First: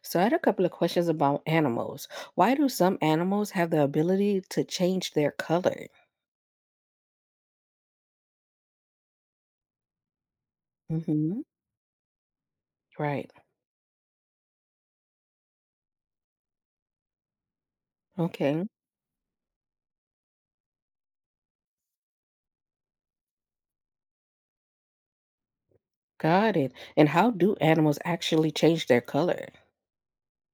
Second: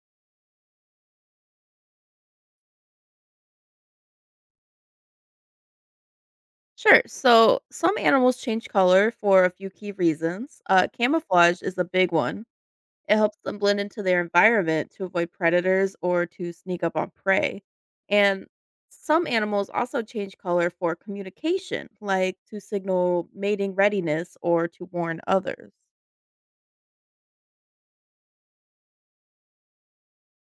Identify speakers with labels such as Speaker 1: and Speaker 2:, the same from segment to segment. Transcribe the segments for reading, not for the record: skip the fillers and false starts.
Speaker 1: So I had a couple of questions about animals. Why do some animals have the ability to change their color?
Speaker 2: Sure. So some animals change color for a few key reasons.
Speaker 1: hmm
Speaker 2: Camouflage is a big one. It
Speaker 1: Right.
Speaker 2: helps them blend into their environment to avoid predators or to sneak up on prey. And
Speaker 1: Okay.
Speaker 2: some animals also change color for communication, like to signal mating readiness or to warn others.
Speaker 1: Got it. And how do animals actually change their color?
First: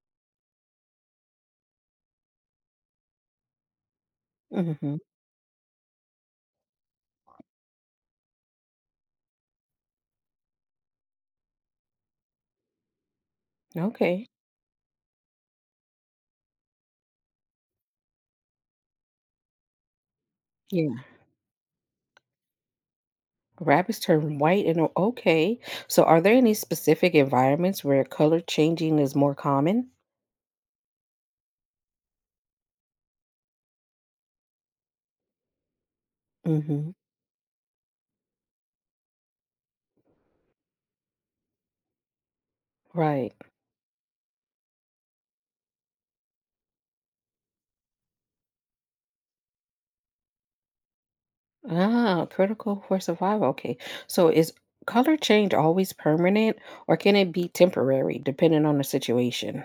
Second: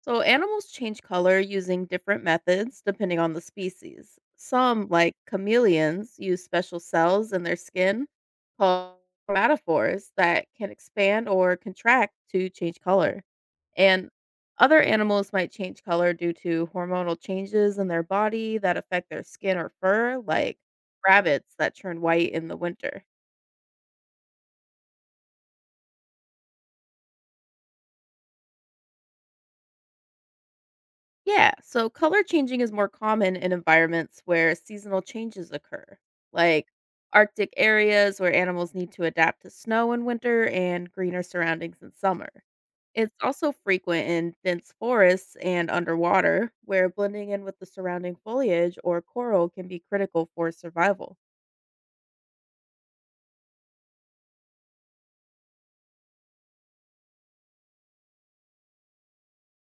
Speaker 2: So, animals change color using different methods depending on the species. Some,
Speaker 1: hmm
Speaker 2: like chameleons, use special cells in their skin called chromatophores that can expand or contract to change color. And
Speaker 1: Okay.
Speaker 2: other animals might change color due to hormonal changes in their body that affect their skin or fur, like
Speaker 1: Yeah.
Speaker 2: rabbits that turn white in the winter.
Speaker 1: Rabbits turn white and okay. So are there any specific environments where color changing is more common?
Speaker 2: Yeah, so color changing is more common in environments where seasonal changes occur, like
Speaker 1: hmm
Speaker 2: Arctic areas where animals need to adapt to snow in winter and greener surroundings in summer. It's
Speaker 1: Right.
Speaker 2: also frequent in dense forests and underwater, where blending in with the surrounding foliage or coral can be critical for survival.
Speaker 1: Ah, critical for survival. Okay. So is color change always permanent or can it be temporary depending on the situation?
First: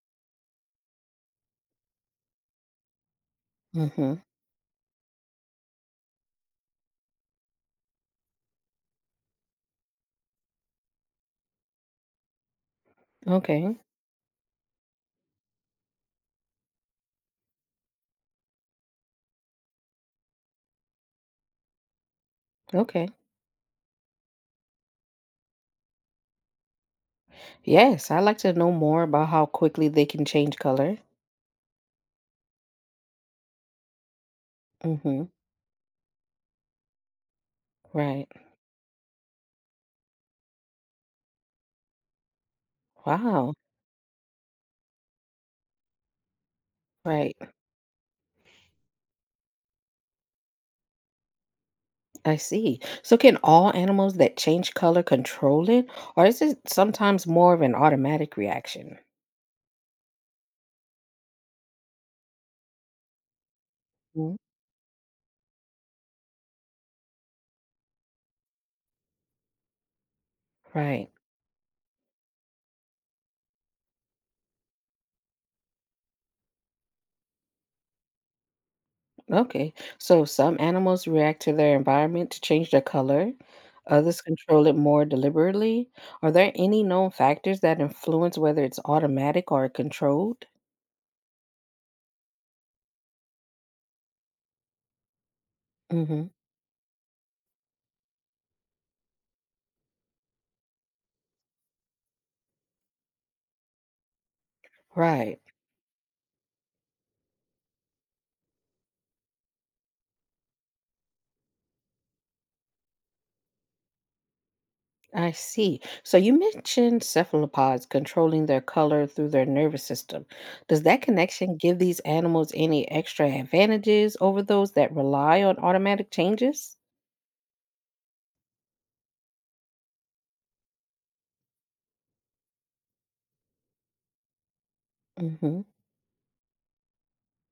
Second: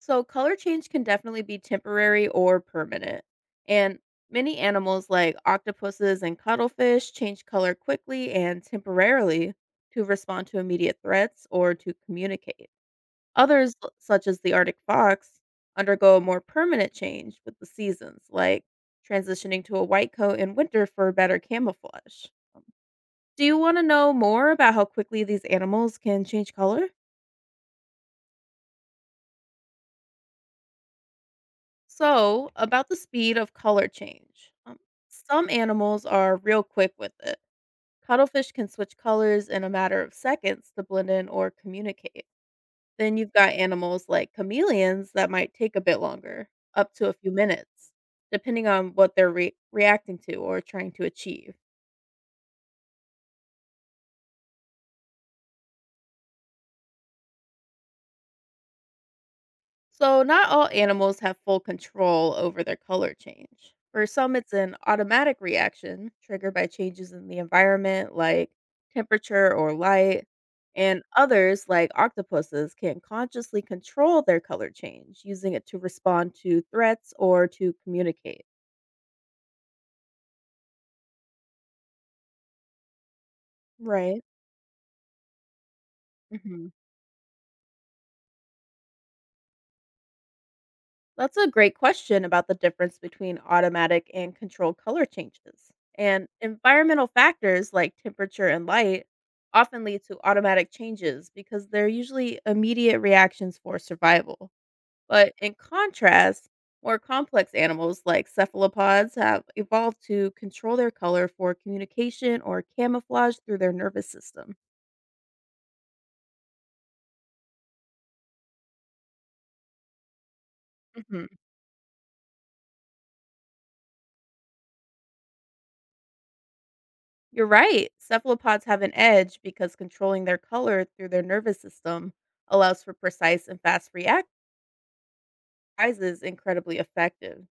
Speaker 2: So, color change can definitely be temporary or permanent. And
Speaker 1: Mm-hmm.
Speaker 2: many animals, like octopuses and cuttlefish, change color quickly and temporarily to respond to immediate threats or to communicate. Others,
Speaker 1: Okay.
Speaker 2: such as the Arctic fox, undergo a more permanent change with the seasons, like transitioning to a white coat in winter for better camouflage.
Speaker 1: Okay.
Speaker 2: Do you want to know more about how quickly these animals can change color?
Speaker 1: Yes, I'd like to know more about how quickly they can change color.
Speaker 2: So, about the speed of color change.
Speaker 1: Mm-hmm.
Speaker 2: Some animals are real quick with it.
Speaker 1: Right.
Speaker 2: Cuttlefish can switch colors in a matter of seconds to blend in or communicate. Then you've got
Speaker 1: Wow.
Speaker 2: animals like chameleons that might take a bit longer, up to a few
Speaker 1: Right.
Speaker 2: minutes, depending on what they're reacting to or trying to achieve.
Speaker 1: I see. So can all animals that change color control it, or is it sometimes more of an automatic reaction?
Speaker 2: So, not all animals have full control over their color change. For some,
Speaker 1: Mm,
Speaker 2: it's an automatic reaction triggered by changes in the environment, like temperature or light. And
Speaker 1: right.
Speaker 2: others, like octopuses, can consciously control their color change, using it to respond to threats or to communicate.
Speaker 1: Okay. So some animals react to their environment to change their color. Others
Speaker 2: Right.
Speaker 1: control it more deliberately. Are there
Speaker 2: Mhm.
Speaker 1: any known factors that influence whether it's automatic or controlled?
Speaker 2: That's a great question about the difference between automatic and controlled color changes.
Speaker 1: Mm-hmm.
Speaker 2: And environmental factors like temperature and light often lead to automatic changes because they're usually immediate reactions for survival. But
Speaker 1: Right.
Speaker 2: in contrast, more complex animals like cephalopods have evolved to control their color for communication or camouflage through their nervous system.
Speaker 1: I see. So you mentioned cephalopods controlling their color through their nervous system. Does that
Speaker 2: Mhm.
Speaker 1: connection give these animals any extra advantages over those that rely on automatic changes?
Speaker 2: You're right. Cephalopods have an edge because controlling their color through their nervous system allows for precise and fast react
Speaker 1: Mm-hmm.
Speaker 2: is incredibly effective.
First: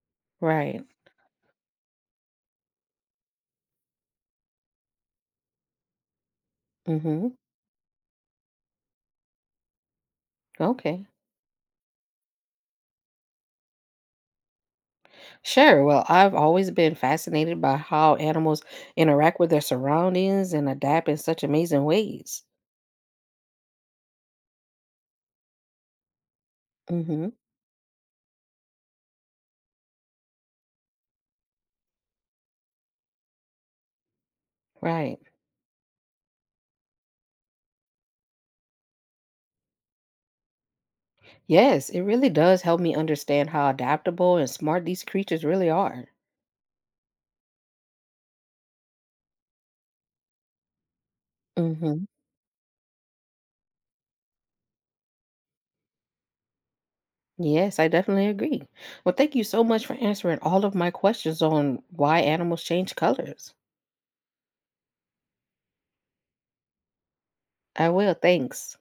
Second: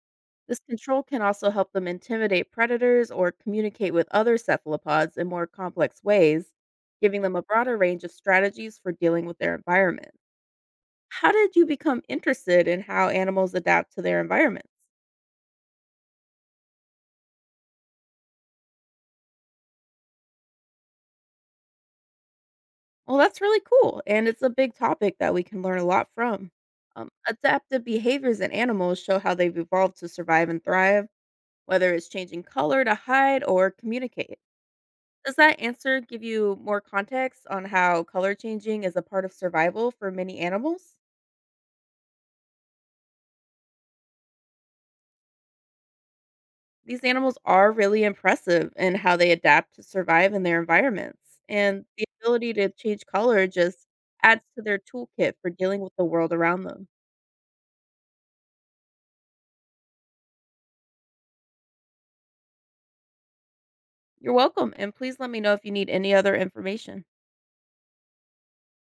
Speaker 2: This
Speaker 1: Right.
Speaker 2: control can also help them intimidate predators or communicate with other cephalopods in more complex ways, giving
Speaker 1: Mm-hmm.
Speaker 2: them a broader range of strategies for dealing with their environment.
Speaker 1: Okay.
Speaker 2: How did you become interested in how animals adapt to their environments?
Speaker 1: Sure. Well, I've always been fascinated by how animals interact with their surroundings and adapt in such amazing ways.
Speaker 2: Well, that's really cool, and it's a big topic that we can learn a lot from.
Speaker 1: Mm-hmm.
Speaker 2: Adaptive behaviors in animals show how they've evolved to survive and thrive, whether it's changing color to hide or communicate.
Speaker 1: Right.
Speaker 2: Does that answer give you more context on how color changing is a part of survival for many animals?
Speaker 1: Yes, it really does help me understand how adaptable and smart these creatures really are.
Speaker 2: These animals are really impressive in how they adapt to survive in their environments, and
Speaker 1: Mm-hmm.
Speaker 2: the ability to change color just adds to their toolkit for dealing with the world around them.
Speaker 1: Yes, I definitely agree. Well, thank you so much for answering all of my questions on why animals change colors.
Speaker 2: You're welcome, and please let me know if you need any other information.
Speaker 1: I will. Thanks.